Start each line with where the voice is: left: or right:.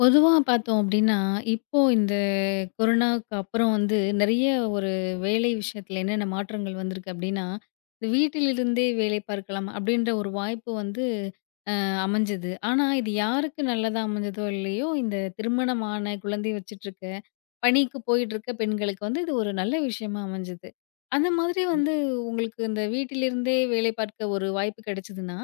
left: பொதுவா பார்த்தோம் அப்டின்னா, இப்போ இந்த கொரோனாவுக்கு அப்புறம் வந்து நெறைய ஒரு வேலை விஷயத்துல என்னென்ன மாற்றங்கள் வந்திருக்கு அப்டின்னா, வீட்டிலிருந்தே வேலை பார்க்கலாம் அப்டின்ற ஒரு வாய்ப்பு வந்து அமைஞ்சது. ஆனா, இது யாருக்கு நல்லதா அமைஞ்சதோ இல்லையோ, இந்த திருமணமான, குழந்தை வச்சுட்ருக்க, பணிக்கு போயிட்ருக்க பெண்களுக்கு வந்து இது ஒரு நல்ல விஷயமா அமைஞ்சது. அந்த மாதிரி
right: ம்,
left: வந்து உங்களுக்கு இந்த வீட்டிலிருந்தே வேலை பார்க்க ஒரு வாய்ப்பு கிடைச்சதுன்னா,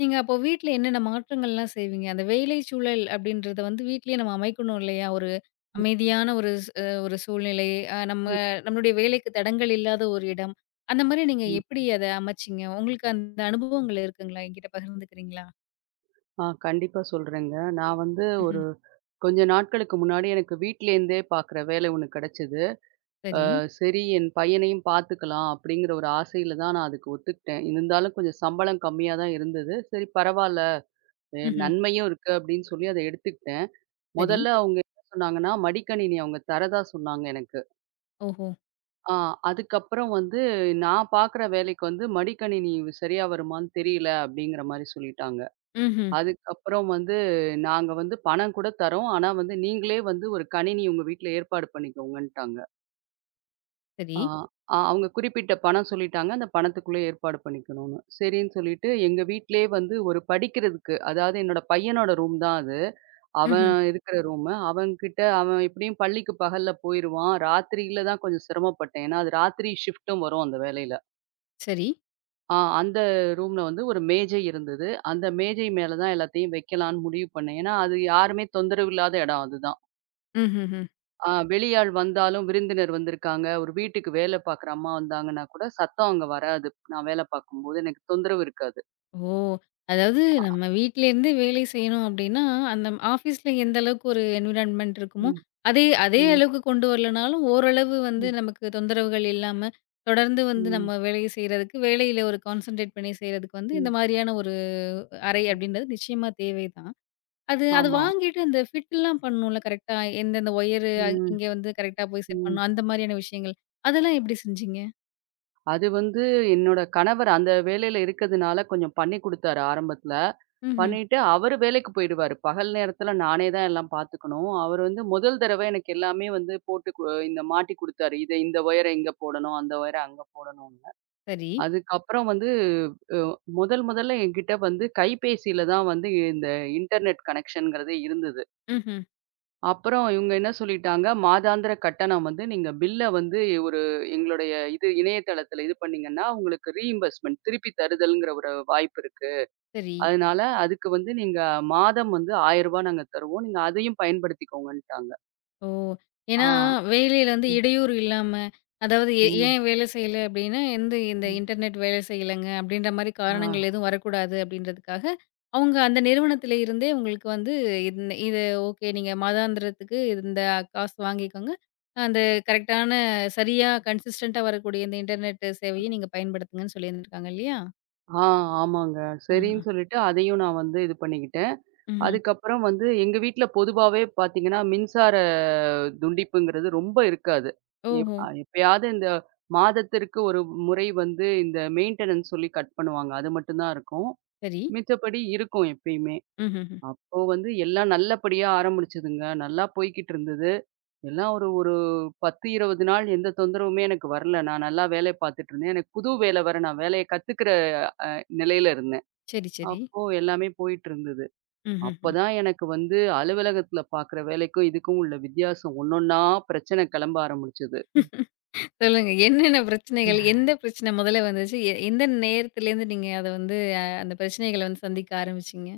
left: நீங்க அப்போ வீட்ல என்னென்ன மாற்றங்கள்லாம் செய்வீங்க? அந்த வேலை சூழல் அப்படின்றத வந்து வீட்லயே நம்ம அமைக்கணும் இல்லையா? ஒரு அமைதியான ஒரு ஸ் அ ஒரு சூழ்நிலை, அ நம்ம நம்மளுடைய வேலைக்கு தடங்கல் இல்லாத ஒரு இடம். அந்த மாரி நீங்க
right: ம்.
left: எப்படி அத அமைச்சீங்க? உங்களுக்கு அந்த அனுபவங்கள் இருக்குங்களா? என்கிட்ட பகிர்ந்துக்கிறீங்களா?
right: கண்டிப்பா சொல்றேங்க. நான் வந்து ஒரு கொஞ்ச நாட்களுக்கு முன்னாடி எனக்கு வீட்லேருந்தே பார்க்குற வேலை ஒண்ணு கிடைச்சது. அ
left: சரி.
right: சரி என் பையனையும் பார்த்துக்கலாம் அப்படிங்கிற ஒரு ஆசையில தான் நான் அதுக்கு ஒத்துக்கிட்டேன். இருந்தாலும் கொஞ்சம் சம்பளம் கம்மியா தான் இருந்தது. சரி பரவால்ல,
left: ம்ஹ்ம்.
right: நன்மையும் இருக்கு அப்படின்னு சொல்லி அத எடுத்துக்கிட்டேன்.
left: சரி.
right: முதல்ல அவங்க என்ன சொன்னாங்கன்னா, மடிக்கணினி அவங்க தரதா சொன்னாங்க எனக்கு.
left: ஓஹோ!
right: ஆ அதுக்கப்புறம் வந்து நான் பார்க்குற வேலைக்கு வந்து மடிக்கணினி சரியா வருமான்னு தெரியல அப்படிங்கிற மாரி சொல்லிட்டாங்க.
left: ம்ஹ்ம்.
right: அதுக்கப்புறம் வந்து நாங்க வந்து பணம் கூட தர்றோம். ஆனா வந்து நீங்களே வந்து ஒரு கணினி உங்க வீட்ல ஏற்பாடு பண்ணிக்கோங்கன்ட்டாங்க.
left: சரி.
right: ஆ அ அவங்க குறிப்பிட்ட பணம் சொல்லிட்டாங்க. அந்த பணத்துக்குள்ள ஏற்பாடு பண்ணிக்கணும்னு. சரின்னு சொல்லிட்டு எங்க வீட்லயே வந்து ஒரு படிக்கிறதுக்கு அதாவது என்னோட பையனோட ரூம் தான் அது. அவன்
left: ம்ஹ்ம்.
right: இருக்கிற ரூமு. அவன்கிட்ட அவன் எப்படியும் பள்ளிக்கு பகல்ல போயிருவான். ராத்திரியில தான் கொஞ்சம் சிரமப்பட்டேன். ஏன்னா அது ராத்திரி ஷிஃப்ட்டும் வரும் அந்த வேலையில.
left: சரி.
right: அந்த ரூம்ல வந்து ஒரு மேஜை இருந்தது. அந்த மேஜை மேல தான் எல்லாத்தையும் வைக்கலான்னு முடிவு பண்ணேன். ஏன்னா, அது யாருமே தொந்தரவு இல்லாத இடம் அதுதான்.
left: ம்ஹ்ஹ்ம்.
right: வெளியாள் வந்தாலும் விருந்தினர் வந்திருக்காங்க, ஒரு வீட்டுக்கு வேலை பார்க்குற அம்மா வந்தாங்கன்னா கூட சத்தம் அங்க வராது. நான் வேலை பார்க்கும்போது எனக்கு தொந்தரவு இருக்காது.
left: ஓ! அதாவது
right: அ
left: நம்ம வீட்லேருந்தே வேலை செய்யணும் அப்டின்னா, அந்த ஆஃபீஸ்ல எந்த அளவுக்கு ஒரு என்விரான்மென்ட் இருக்குமோ,
right: ம்,
left: அதே அதே
right: ம்,
left: அளவுக்கு கொண்டு வரலனாலும், ஓரளவு வந்து
right: ம்,
left: நமக்கு தொந்தரவுகள் இல்லாம, தொடர்ந்து வந்து நம்ம
right: ம்,
left: வேலைய செய்றதுக்கு, வேலையில ஒரு கான்சன்ட்ரேட் பண்ணி செய்றதுக்கு வந்து இந்த
right: ம்.
left: மாரியான ஒரு அறை அப்டின்றது நிச்சயமா தேவை தான். அது அது
right: ஆமா.
left: வாங்கிட்டு அந்த ஃபிட்லாம் பண்ணும்ல கரெக்ட்டா. எந்தெந்த ஒயரு
right: ம்,
left: இங்க வந்து கரெக்ட்டா போய் செட்
right: ம்.
left: பண்ணும். அந்த மாரியான விஷயங்கள். அதெல்லாம் எப்படி செஞ்சீங்க?
right: அது வந்து என்னோட கணவர் அந்த வேலையில இருக்கிறதுனால கொஞ்சம் பண்ணி குடுத்தாரு ஆரம்பத்துல.
left: ம்ஹ்ம்.
right: பண்ணிட்டு அவரு வேலைக்கு போயிடுவாரு. பகல் நேரத்துல நானே தான் எல்லாம் பார்த்துக்கணும். அவரு வந்து முதல் தடவ எனக்கு எல்லாமே வந்து போட்டு இந்த மாட்டி குடுத்தாரு. இத இந்த ஒயர இங்க போடணும், அந்த ஒயர அங்க போடணும்னு.
left: சரி.
right: அதுக்கப்புறம் வந்து அ முதல் முதல்ல என்கிட்ட வந்து கைபேசியில தான் வந்து இந்த இன்டர்நெட் கனெக்ஷன்ங்கிறதே இருந்தது.
left: ம்ஹ்ம்.
right: அப்புறம் இவங்க என்ன சொல்லிட்டாங்க, மாதாந்திர கட்டணம் வந்து நீங்க பில்ல வந்து ஒரு எங்களுடைய இது இணையதளத்தில இது பண்ணீங்கன்னா, உங்களுக்கு ரீஇம்பர்ஸ்மென்ட் திருப்பி தருதல்ங்கிற ஒரு வாய்ப்பு இருக்கு.
left: சரி.
right: அதனால அதுக்கு வந்து நீங்க மாதம் வந்து ரூ. 1000 நாங்க தருவோம். நீங்க அதையும் பயன்படுத்திக்கோங்கன்ட்டாங்க.
left: ஓ! ஏன்னா,
right: ஆ.
left: வேலையில வந்து
right: ம்.
left: இடையூறு இல்லாம, அதாவது
right: ம்.
left: ஏன் வேலை செய்யல அப்டின்னா, எந்த இந்த
right: ம்.
left: இன்டர்நெட் வேலை செய்யலங்க அப்டின்ற மாரி
right: ஆ.
left: காரணங்கள் எதுவும் வரக்கூடாது அப்டின்றதுக்காக, அவங்க அந்த நிறுவனத்தில இருந்தே உங்களுக்கு வந்து இந்த இது ஓகே நீங்க மாதாந்திரத்துக்கு இந்த காசு வாங்கிக்கோங்க. அந்த கரெக்ட்டான சரியா கன்சிஸ்டன்ட்டா வரக்கூடிய இந்த இன்டர்நெட் சேவைய நீங்க பயன்படுத்துங்கன்னு சொல்லியிருந்திருக்காங்க இல்லையா?
right: ஆ ஆமாங்க.
left: ஆஹா.
right: சரின்னு சொல்லிட்டு அதையும் நான் வந்து இது பண்ணிக்கிட்டேன்.
left: ம்ஹ்ம்.
right: அதுக்கப்புறம் வந்து எங்க வீட்ல பொதுவாவே பார்த்தீங்கன்னா, மின்சார துண்டிப்புங்கிறது ரொம்ப இருக்காது.
left: ஓஹோ!
right: எப்பயாவது இந்த மாதத்திற்கு ஒரு முறை வந்து இந்த மெயின்டனன்ஸ் சொல்லி கட் பண்ணுவாங்க. அது மட்டும் தான் இருக்கும்.
left: சரி.
right: மிச்சபடி இருக்கும் எப்பயுமே.
left: ம்ஹ்ஹ்ம்.
right: அப்போ வந்து எல்லாம் நல்லபடியா ஆரம்பிச்சதுங்க. நல்லா போய்க்கிட்டு இருந்தது. எல்லாம் ஒரு ஒரு 10, 20 நாள் எந்த தொந்தரவுமே எனக்கு வரல. நான் நல்லா வேலை பார்த்துட்டு இருந்தேன். எனக்கு புது வேலை வேற நான் வேலைய கத்துக்கிற நிலையில இருந்தேன்.
left: சரி, சரி.
right: அப்போ எல்லாமே போயிட்டு இருந்தது.
left: ம்ஹ்ஹ்ம்.
right: அப்பதான் எனக்கு வந்து அலுவலகத்துல பாக்குற வேலைக்கும் இதுக்கும் உள்ள வித்தியாசம் ஒன்னொன்னா பிரச்சனை கிளம்ப ஆரம்பிச்சது.
left: சொல்லுங்க. என்னென்ன பிரச்சனைகள்? எந்த பிரச்சனை முதல்ல வந்துச்சு? எந்த நேரத்துலேருந்து நீங்க அத வந்து அந்த பிரச்சனைகள வந்து சந்திக்க ஆரம்பிச்சீங்க?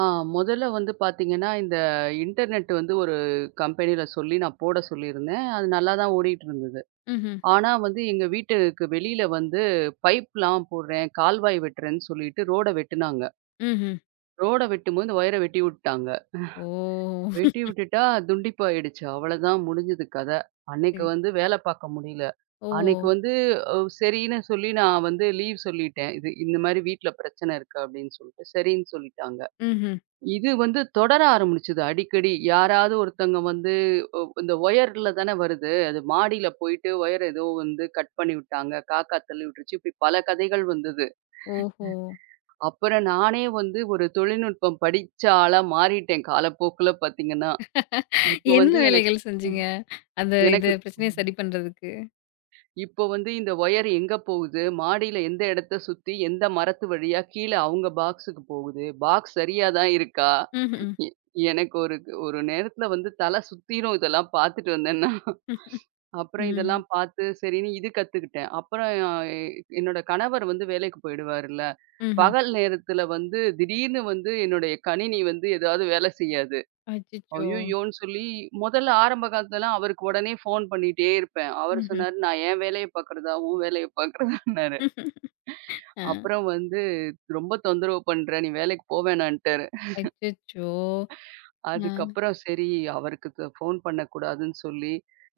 right: ஆ முதல்ல வந்து பாத்தீங்கன்னா, இந்த இன்டர்நெட் வந்து ஒரு கம்பெனில சொல்லி நான் போட சொல்லியிருந்தேன். அது நல்லா தான் ஓடிட்டு இருந்தது.
left: ம்ஹ்ம்.
right: ஆனா வந்து எங்க வீட்டுக்கு வெளியில வந்து பைப்லாம் போடுறேன், கால்வாய் வெட்டுறேன்னு சொல்லிட்டு ரோட வெட்டுனாங்க.
left: ம்ஹ்ம்.
right: ரோட வெட்டும்போது இந்த ஒயர வெட்டி விட்டுட்டாங்க.
left: ஓ!
right: வெட்டி விட்டுட்டா துண்டிப்பாயிடுச்சு. அவ்வளதான் முடிஞ்சது கத. அன்னைக்கு
left: சரி.
right: வந்து வேல பாக்க முடியல.
left: ஓ!
right: அன்னைக்கு வந்து அ சரின்னு சொல்லி நான் வந்து லீவ் சொல்லிட்டேன். இது இந்த மாரி வீட்ல பிரச்சனை இருக்கு அப்படின்னு சொல்லிட்டு, சரின்னு சொல்லிட்டாங்க.
left: ம்ஹ்ம்.
right: இது வந்து தொடர ஆரம்பிச்சது அடிக்கடி. யாராவது ஒருத்தங்க வந்து இந்த ஒயர்ல தானே வருது. அது மாடியில போயிட்டு ஒயர் ஏதோ வந்து கட் பண்ணி விட்டாங்க. காக்கா தள்ளி விட்டுருச்சு. இப்படி பல கதைகள் வந்தது.
left: ஓஹோ!
right: அப்புறம் நானே வந்து ஒரு தொழில்நுட்பம் படிச்ச ஆளா மாறிட்டேன் காலப்போக்குல பாத்தீங்கன்னா. இப்ப
left: என்ன
right: வந்து எனக்கு
left: வேலைகள் செஞ்சீங்க? அந்த இது
right: எனக்கு
left: பிரச்சனைய சரி பண்றதுக்கு?
right: இப்போ வந்து இந்த ஒயர் எங்க போகுது? மாடியில எந்த இடத்த சுத்தி, எந்த மரத்து வழியா கீழ அவங்க பாக்ஸுக்கு போகுது? பாக்ஸ் சரியா தான் இருக்கா?
left: ம்ஹ்ம்.
right: எ எனக்கு ஒரு ஒரு நேரத்துல வந்து தல சுத்திரும் இதெல்லாம் பார்த்துட்டு வந்தேன்னா. அப்புறம்
left: ம்.
right: இதெல்லாம் பார்த்து சரின்னு இது கத்துக்கிட்டேன். அப்புறம் என்னோட கணவர் வந்து வேலைக்கு போயிடுவாருல்ல.
left: ம்ஹ்ம்.
right: பகல் நேரத்துல வந்து திடீர்னு வந்து என்னுடைய கணினி வந்து ஏதாவது வேலை செய்யாது.
left: அச்சச்சோ!
right: அய்யய்யோன்னு சொல்லி முதல்ல ஆரம்ப காலத்துலலாம் அவருக்கு உடனே ஃபோன் பண்ணிட்டே இருப்பேன். அவரு
left: ம்ஹ்ம்.
right: சொன்னாரு, "நான் என் வேலைய பார்க்குறதா, உன் வேலைய பார்க்குறதான்னாரு."
left: ஆ.
right: அப்புறம் வந்து ரொம்ப தொந்தரவு பண்ற, நீ வேலைக்கு போ வேணான்ட்டாரு.
left: அச்சச்சோ! ஆ.
right: அதுக்கப்புறம் சரி அவருக்கு ஃபோன் பண்ணக்கூடாதுன்னு சொல்லி,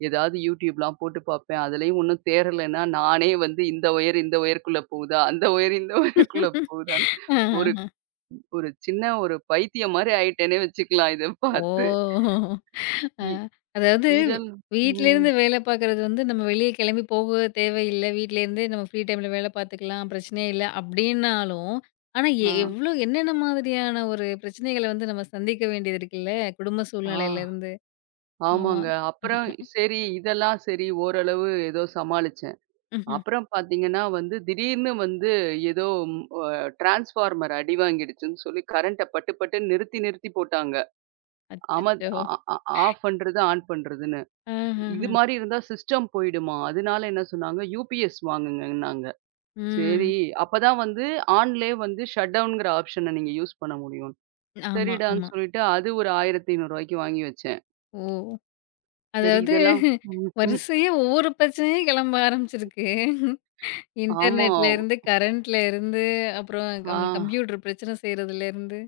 right: ஏதாவது YouTubeலாம் போட்டு பார்ப்பேன். அதுலயும் ஒண்ணும் தேறலன்னா, நானே வந்து இந்த ஒயர் இந்த ஒயருக்குள்ள போகுதா, அந்த ஒயர் இந்த ஒயருக்குள்ள போகுதான்னு ஒரு
left: ஆஹஹ.
right: ஒரு சின்ன ஒரு பைத்தியம் மாரி ஆயிட்டேன்னே வச்சுக்கலாம் இத
left: ஓ!
right: பார்த்து.
left: ஆ.
right: இ
left: அதாவது
right: இதன் ம்.
left: வீட்லேருந்து வேலை பார்க்குறது வந்து நம்ம வெளிய கிளம்பி போக தேவையில்ல. வீட்லேருந்தே நம்ம ஃப்ரீ டைம்ல வேலை பார்த்துக்கலாம். பிரச்சனையே இல்ல அப்டின்னாலும், ஆனா
right: ஆ.
left: எவ்ளோ என்னென்ன மாதிரியான ஒரு பிரச்சனைகள வந்து நம்ம சந்திக்க வேண்டியது இருக்குல்ல, குடும்ப
right: ஆ.
left: சூழ்நிலையிலேருந்து. ஆமா.
right: ஆமாங்க. அப்புறம் சரி இதெல்லாம் சரி ஓரளவு ஏதோ சமாளிச்சேன்.
left: ம்ஹ்ம்.
right: அப்புறம் பார்த்தீங்கன்னா வந்து திடீர்னு வந்து ஏதோ ம் அ டிரான்ஸ்ஃபார்மர் அடி வாங்கிடுச்சுன்னு சொல்லி கரண்ட்ட பட்டு பட்டுன்னு நிறுத்தி நிறுத்தி போட்டாங்க. ஆமா
left: அச்சச்சோ!
right: ஆ ஆ ஆஃப் பண்றது, ஆன் பண்றதுன்னு.
left: ஆஹஹ.
right: இது மாரி இருந்தா சிஸ்டம் போயிடுமா? அதனால என்ன சொன்னாங்க, யுபிஎஸ் வாங்குங்கன்னாங்க. சரி
left: ம்.
right: அப்பதான் வந்து ஆன்லயே வந்து ஷட் டவுன்ங்கிற ஆப்ஷன நீங்க யூஸ் பண்ண முடியும்.
left: ஆமா, ஆமா.
right: சரிடான்னு சொல்லிட்டு அது ஒரு ரூ. 1500க்கு வாங்கி வச்சேன்.
left: ஓ!
right: சரி
left: அதாவது
right: இதெல்லாம் ம், ம்.
left: வரிசையா ஒவ்வொரு பிரச்சனையா கிளம்ப ஆரம்பிச்சிருக்கு.
right: ஆமா.
left: இன்டர்நெட்லேருந்து, கரண்ட்லேருந்து, அப்புறம்
right: ஆ,
left: கம்ப்யூட்டர் பிரச்சனை செய்றதுலேருந்து.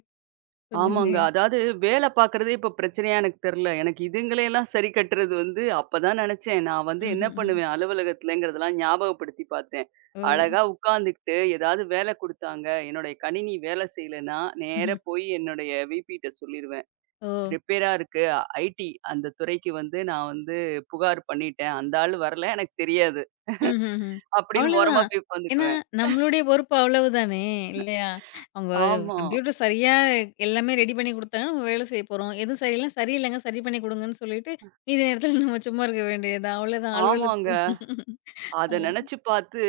left: சொல்லுங்க.
right: ஆமாங்க. அதாவது வேல பார்க்குறதே இப்ப பிரச்சனையா எனக்கு தெரியல. எனக்கு இதுங்களையெல்லாம் சரி கட்டுறது வந்து அப்பதான் நெனச்சேன். நான் வந்து என்ன
left: ம்ஹ்ஹ்ம்.
right: பண்ணுவேன் அலுவலகத்துலங்கிறதெல்லாம் ஞாபகப்படுத்தி பார்த்தேன்.
left: ஓ!
right: அழகா உட்காந்துக்கிட்டு ஏதாவது வேல குடுத்தாங்க, என்னுடைய கணினி வேல செய்யலன்னா, நேரா
left: ம்ஹ்ம்.
right: போய் என்னுடைய விபிட்ட சொல்லிருவேன்.
left: ஓ!
right: ரிப்பேரா இருக்கு. ஐடி அந்த துறைக்கு வந்து நான் வந்து புகார் பண்ணிட்டேன். அந்த ஆள் வரல. எனக்கு தெரியாது.
left: ம்ஹ்ஹ்ம்.
right: அப்படின்னு ஓரமா
left: அவ்வளதான்.
right: போய்
left: ஏன்னா,
right: உட்காந்துக்குவேன்.
left: நம்மளுடைய பொறுப்பு அவ்வளவுதானே! இல்லையா? அவங்க
right: ஆமா.
left: கம்ப்யூட்டர் சரியா எல்லாமே ரெடி பண்ணி குடுத்தாங்கன்னா, நம்ம வேலை செய்ய போறோம். எதுவும் சரியில்ல, சரியில்லங்க சரி பண்ணி குடுங்கன்னு சொல்லிட்டு, மீதி நேரத்தில நம்ம சும்மா இருக்க வேண்டியதுதான். அவ்வளதான்
right: ஆமாங்க.
left: அலுவலகத்துக்கு
right: அத
left: ஆ.
right: நெனச்சு பாத்து,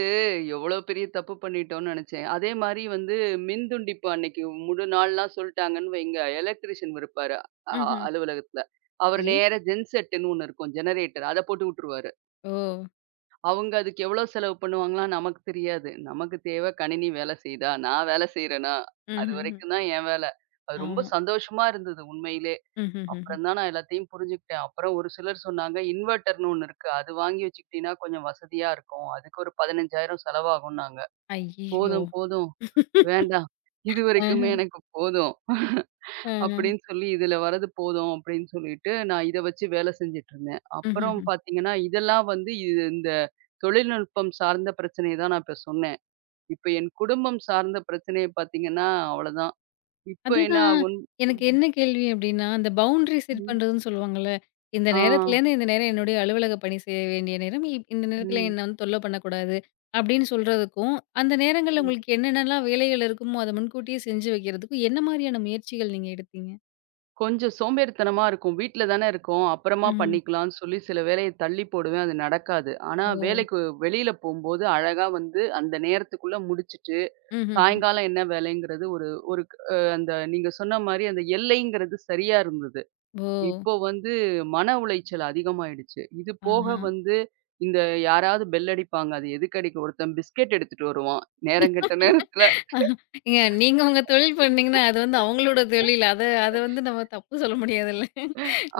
right: எவ்வளோ பெரிய தப்பு பண்ணிட்டோம்னு நெனச்சேன். அதே மாரி வந்து மின்துண்டிப்பு அன்னைக்கு முழு நாள்லாம் சொல்ட்டாங்கன்னு வைங்க, எலக்ட்ரிஷியன் இருப்பாரு அ
left: ம்ஹ்ம்.
right: அலுவலகத்துல. அவரு
left: சரி.
right: நேரா ஜென்செட்டுன்னு ஒண்ணு இருக்கும். ஜெனரேட்டர் அத போட்டு விட்டுருவாரு.
left: ஓ!
right: அவங்க அதுக்கு எவ்வளோ செலவு பண்ணுவாங்கலாம் நமக்கு தெரியாது. நமக்கு தேவ கணினி வேல செய்யுதா? நான் வேல செய்றேனா?
left: ம்ஹ்ஹ்ம்.
right: அதுவரைக்கும் தான் என் வேல. அது ரொம்ப
left: ஆமா.
right: சந்தோஷமா இருந்தது உண்மையிலே.
left: ம்ஹ்ஹ்ஹ்ம்.
right: அப்புறம் தான் நான் எல்லாத்தையும் புரிஞ்சுக்கிட்டேன். அப்புறம் ஒரு சிலர் சொன்னாங்க, இன்வெர்ட்டர்ன்னு ஒண்ணு இருக்கு. அது வாங்கி வச்சுக்கிட்டீன்னா, கொஞ்சம் வசதியா இருக்கும். அதுக்கு ஒரு 15,000 செலவாகும்னாங்க.
left: ஐய்யய்யோ!
right: போதும், போதும். வேண்டாம்.
left: அஹ.
right: இதுவரைக்குமே எனக்கு போதும்.
left: அஹ.
right: அப்படின்னு சொல்லி இதுல வர்றது போதும் அப்படின்னு சொல்லிட்டு, நான் இத வச்சு வேலை செஞ்சுட்டு இருந்தேன். அப்புறம்
left: ம்ஹ்ஹ்ம்.
right: பார்த்தீங்கன்னா, இதெல்லாம் வந்து இது இந்த தொழில்நுட்பம் சார்ந்த பிரச்சனைய தான் நான் இப்ப சொன்னேன். இப்ப என் குடும்பம் சார்ந்த பிரச்சனைய பார்த்தீங்கன்னா, அவ்வளோதான். இப்ப என்ன
left: அதுதான்.
right: ஆகும்
left: எனக்கு என்ன கேள்வி அப்டின்னா, அந்த பவுண்டரி செட்
right: ம்.
left: பண்றதுன்னு சொல்லுவாங்கல்ல. இந்த
right: ஆ.
left: நேரத்துலேருந்து இந்த நேரம் என்னுடைய அலுவலக பணி செய்ய வேண்டிய நேரம். இந்த நேரத்தில
right: ம்.
left: என்ன வந்து தொல்ல பண்ணக்கூடாது அப்டின்னு சொல்றதுக்கும், அந்த நேரங்கள்ல
right: ம்.
left: உங்களுக்கு என்னென்னலாம் வேலைகள் இருக்குமோ, அத முன்கூட்டியே செஞ்சு வைக்கிறதுக்கும், என்ன மாரியான முயற்சிகள் நீங்க எடுத்தீங்க?
right: கொஞ்சம் சோம்பேறித்தனமா இருக்கும். வீட்ல தானே இருக்கோம். அப்புறமா
left: ம்ஹ்ம்.
right: பண்ணிக்கலாம்ன்னு சொல்லி சில வேலைய தள்ளி போடுவேன். அது நடக்காது. ஆனா
left: ஓ!
right: வேலைக்கு வெளியில போம்போது அழகா வந்து அந்த நேரத்துக்குள்ள முடிச்சுட்டு,
left: ம்ஹ்ஹ்ம்.
right: சாயங்காலம் என்ன வேலைங்கிறது ஒரு ஒரு க் அ அந்த நீங்க சொன்ன மாரி அந்த எல்லைங்கிறது சரியா இருந்தது.
left: ஓ!
right: இப்போ வந்து மன உளைச்சல் அதிகமாயிடுச்சு. இது போக
left: ஆஹா.
right: வந்து இந்த யாராவது பெல் அடிப்பாங்க. அது எதுக்கு அடிக்கும் ஒருத்தன் பிஸ்கெட் எடுத்துட்டு வருவான். நேரங்கெட்ட நேரத்துல.
left: ஏங்க நீங்க உங்க தொழில் பண்ணீங்கன்னா, அது வந்து அவங்களோட தொழில். அத அத வந்து நம்ம தப்பு சொல்ல முடியாதுல்ல.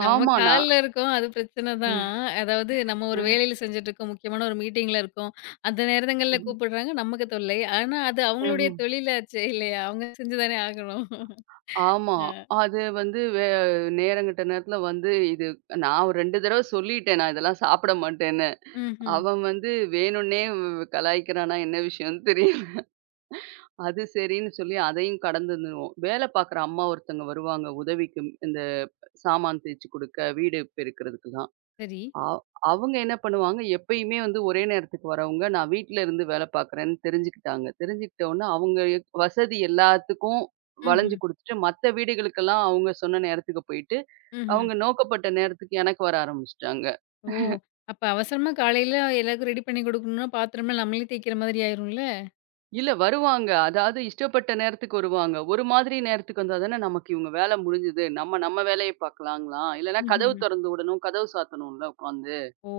left: நம்ம
right: ஆமா நான்
left: கால்ல இருக்கோம். அது பிரச்சன தான். அதாவது நம்ம ஒரு
right: அ.
left: வேலையில செஞ்சுட்டுருக்கோம். முக்கியமான ஒரு மீட்டிங்ல இருக்கோம். அந்த நேரங்கள்ல கூப்பிடுறாங்க. நமக்கு தொல்லை. ஆனா அது அவங்களுடைய
right: ம்.
left: தொழிலாச்சே இல்லையா? அவங்க செஞ்சு தானே ஆகணும்.
right: ஆமா. அது வந்து நேரங்கெட்ட நேரத்துல வந்து இது நான் ஒரு 2 தடவ சொல்லிட்டேன். நான் இதெல்லாம் சாப்பிட மாட்டேன்னு.
left: ம்ஹ்ம்.
right: அவன் வந்து வேணும்னே கலாய்க்கிறானா என்ன விஷயம்னு தெரியல. அது சரின்னு சொல்லி அதையும் கடந்துருவோம். வேல பார்க்குற அம்மா ஒருத்தங்க வருவாங்க உதவிக்கு. இந்த சாமான் தேய்ச்சு குடுக்க, வீடு பெருக்கிறதுக்கெல்லாம்.
left: சரி.
right: அவ் அவங்க என்ன பண்ணுவாங்க, எப்பயுமே வந்து ஒரே நேரத்துக்கு வரவங்க, நான் வீட்ல இருந்து வேலை பார்க்குறேன்னு தெரிஞ்சுக்கிட்டாங்க. தெரிஞ்சுக்கிட்ட உடனே அவங்க வசதி எல்லாத்துக்கும் வளைஞ்சு
left: ம்ஹ்ம்.
right: குடுத்துட்டு, மத்த வீடுகளுக்கெல்லாம் அவங்க சொன்ன நேரத்துக்கு போயிட்டு,
left: ம்ஹ்ம்.
right: அவங்க நோக்கப்பட்ட நேரத்துக்கு எனக்கு வர ஆரம்பிச்சுட்டாங்க.
left: ஓ! அப்ப அவசரமா காலையில எல்லாருக்கும் ரெடி பண்ணி குடுக்கணும்னா, பாத்திரம்லாம் நம்மளே தேய்க்கிற மாதிரி ஆயிரும்ல?
right: இல்ல வருவாங்க. அதாவது இஷ்டப்பட்ட நேரத்துக்கு வருவாங்க. ஒரு மாதிரி நேரத்துக்கு வந்தா தானே நமக்கு இவங்க வேலை முடிஞ்சுது. நம்ம நம்ம வேலைய பார்க்கலாங்களாம். இல்லன்னா கதவு
left: ம்ஹ்ஹ்ம்.
right: தொறந்து விடணும், கதவு சாத்தணும்ல உட்காந்து.
left: ஓ!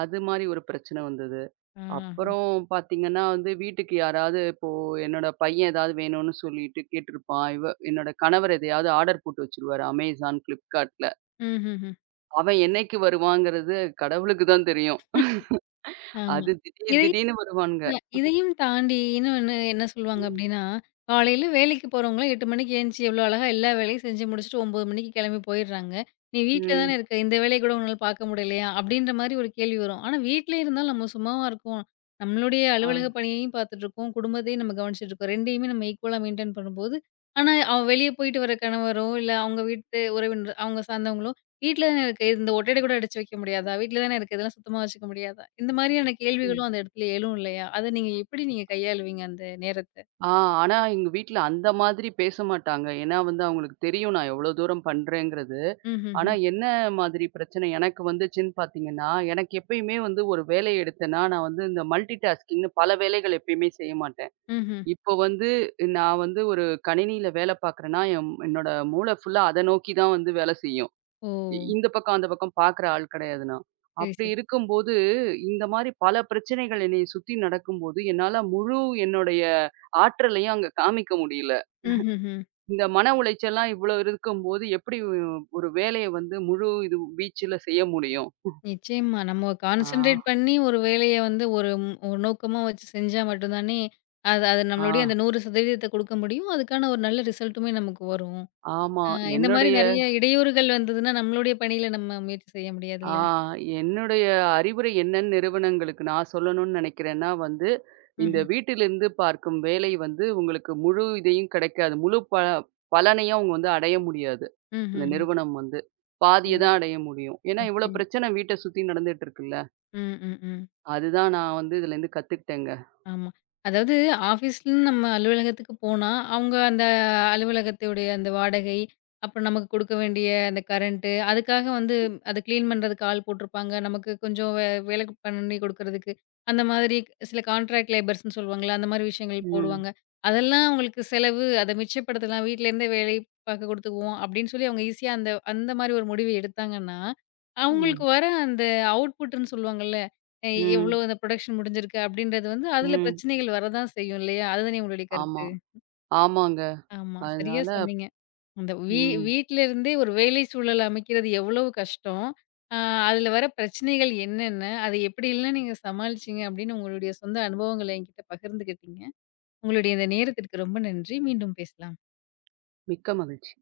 right: அது மாரி ஒரு பிரச்சனை வந்தது.
left: ஆ.
right: அப்புறம் பார்த்தீங்கன்னா வந்து வீட்டுக்கு யாராவது இப்போ என்னோட பையன் ஏதாவது வேணும்னு சொல்லிட்டு கேட்டிருப்பான். இவ என்னோட கணவர் எதையாவது ஆர்டர் போட்டு வச்சுருவாரு அமேசான், ஃப்ளிப்கார்ட்ல.
left: ம்ஹ்ஹ்ம்.
right: அவன் என்னைக்கு வருவாங்கிறது கடவுளுக்கு தான் தெரியும்.
left: ஆமா.
right: அது திடீர்
left: இது
right: திடீர்னு வருவானுங்க.
left: இதையும் தாண்டி இன்னொன்னு என்ன சொல்லுவாங்க அப்டின்னா, காலையில வேலைக்கு போறவங்கலாம் 8 மணிக்கு எந்திச்சு எவ்ளோ அழகா எல்லா வேலையும் செஞ்சு முடிச்சுட்டு 9 மணிக்கு கெளம்பி போயிடுறாங்க. "நீ வீட்ல தானே
right: ம்.
left: ம். இருக்க, இந்த வேலைய கூட உன்னால பார்க்க முடியலையா?" அப்டின்ற மாரி ஒரு கேள்வி வரும். ஆனா வீட்லயே இருந்தாலும் நம்ம சும்மாவா இருக்கோம்? நம்மளுடைய
right: ஆ.
left: அலுவலக ஆமா. பணியையும் பார்த்துட்டுருக்கோம், குடும்பத்தையும் நம்ம கவனிச்சுட்டுருக்கோம். 2யுமே நம்ம ஈக்குவலா மெயின்டெயின் பண்ணும்போது, ஆனா அவ வெளிய போயிட்டு வர கணவரோ, இல்ல அவங்க வீட்டு உறவினர் அவங்க சார்ந்தவங்களோ வீட்ல தானே இருக்கு. இந்த ஒட்டடை கூட அடிச்சு வைக்க முடியாதா? வீட்ல தானே இருக்கு. இதெல்லாம் சுத்தமா வச்சுக்க முடியாதா? இந்த மாதிரியான
right: ம்.
left: கேள்விகளும் அந்த இடத்துல எழும் இல்லையா? அத நீங்க எப்படி நீங்க கையாளுவீங்க அந்த நேரத்த?
right: ஆ ஆனா எங்க வீட்ல அந்த மாதிரி பேச மாட்டாங்க. ஏன்னா வந்து அவங்களுக்கு தெரியும் நான் எவ்வளோ தூரம் பண்றேங்கிறது. ஆனா
left: ம்ஹ்ஹ்ம்.
right: என்ன மாதிரி பிரச்சனை எனக்கு வந்துச்சுன்னு பார்த்தீங்கன்னா, எனக்கு எப்பயுமே வந்து ஒரு வேலைய எடுத்தேன்னா, நான் வந்து இந்த மல்டி டாஸ்கிங்ன்னு பல வேலைகள் எப்பயுமே செய்ய மாட்டேன்.
left: ம்ஹ்ம்.
right: இப்போ வந்து நான் வந்து ஒரு கணினியில வேலை பார்க்குறேன்னா, என்னோட மூளை ஃபுல்லா அத நோக்கி தான் வந்து வேலை செய்யும்.
left: ஓ!
right: இந்த பக்கம், அந்த பக்கம் பார்க்குற ஆள் கிடையாது நான்.
left: சரி,
right: அப்படி
left: சரி.
right: இருக்கும்போது, இந்த மாரி பல பிரச்சனைகள் என்னைய சுத்தி நடக்கும்போது, என்னால முழு என்னுடைய ஆற்றலையும் அங்க காமிக்க முடியல.
left: ம்ஹ்ஹ்ம்.
right: இந்த மன உளைச்சல்லாம் இவ்வளோ இருக்கும்போது, எப்படி ஒரு வேலைய வந்து முழு இது வீச்சுல செய்ய முடியும்?
left: நிச்சயமா. நம்ம
right: ஆ,
left: கான்சன்ட்ரேட் பண்ணி ஒரு வேலைய வந்து ஒரு ஒரு நோக்கமா வச்சு செஞ்சா மட்டும் தானே, அது அது
right: ஆ,
left: நம்மளுடைய அந்த 100% குடுக்க முடியும். அதுக்கான ஒரு நல்ல ரிசல்ட்டுமே நமக்கு வரும்.
right: ஆமா.
left: அ இந்த மாரி
right: என்னுடைய
left: நெறைய இடையூறுகள் வந்ததுன்னா, நம்மளுடைய பணியில நம்ம முயற்சி செய்ய
right: ஆ
left: முடியாதுல்ல.
right: என்னுடைய அறிவுரை என்னன்னு நிறுவனங்களுக்கு நான் சொல்லணும்னு நினைக்கிறேன்னா வந்து, இந்த
left: ம்ஹ்ம்.
right: வீட்டிலிருந்து பார்க்கும் வேலை வந்து உங்களுக்கு முழு இதையும் கிடைக்காது. முழு பலனையும் அவங்க வந்து அடைய முடியாது. அந்த
left: ம்ஹ்ஹ்ம்.
right: நிறுவனம் வந்து. பாதிய
left: ஓ!
right: தான் அடைய முடியும். ஏன்னா இவ்ளோ
left: நிச்சயமா.
right: பிரச்சனை வீட்ட சுத்தி நடந்துட்டு இருக்குல்ல.
left: ம், ம், ம்.
right: அதுதான் நான் வந்து இதுலேருந்து கத்துக்கிட்டேங்க.
left: ஆமா. அதாவது ஆஃபீஸ்லன்னு நம்ம அலுவலகத்துக்கு போனா, அவங்க அந்த அலுவலகத்துடைய அந்த வாடகை, அப்புறம் நமக்கு குடுக்க வேண்டிய அந்த கரண்ட்டு, அதுக்காக வந்து அத கிளீன் பண்றதுக்கு ஆள் போட்டிருப்பாங்க. நமக்கு கொஞ்சம் வேலை பண்ணி குடுக்குறதுக்கு, அந்த மாதிரி சில கான்ட்ராக்ட் லேபர்ஸ்ன்னு சொல்லுவாங்கல்ல, அந்த மாதிரி விஷயங்கள்
right: ம்.
left: போடுவாங்க. அதெல்லாம் அவங்களுக்கு செலவு, அத மிச்சப்படுத்தலாம். வீட்லேருந்தே வேலை பார்க்க குடுத்துக்குவோம் அப்படின்னு சொல்லி அவங்க ஈஸியா அந்த அந்த மாரி ஒரு முடிவு எடுத்தாங்கன்னா, அவங்களுக்கு
right: ம்.
left: வர அந்த அவுட்புட்டுன்னு சொல்லுவாங்கல்ல எ எவ்ளோ
right: ம்.
left: அந்த புரொடக்ஷன் முடிஞ்சிருக்கு அப்படின்றது வந்து அதுல
right: ம்.
left: பிரச்சனைகள் வரதான் செய்யும் இல்லையா? அதுதானே உங்களுடைய
right: ஆமா.
left: கருத்து?
right: ஆமாங்க.
left: ஆமா. சரியா
right: அதனால
left: சொன்னீங்க. அந்த
right: ம்.
left: வீட்ல இருந்தே ஒரு வேலை சூழல் அமைக்கிறது எவ்வளவு கஷ்டம். அ அதுல வர பிரச்சனைகள் என்னென்ன? அத எப்படியெல்லாம் நீங்க சமாளிச்சீங்க அப்படின்னு உங்களுடைய சொந்த அனுபவங்கள என்கிட்ட பகிர்ந்துக்கிட்டீங்க. உங்களுடைய இந்த நேரத்திற்கு ரொம்ப நன்றி. மீண்டும் பேசலாம்.
right: மிக்க மகிழ்ச்சி.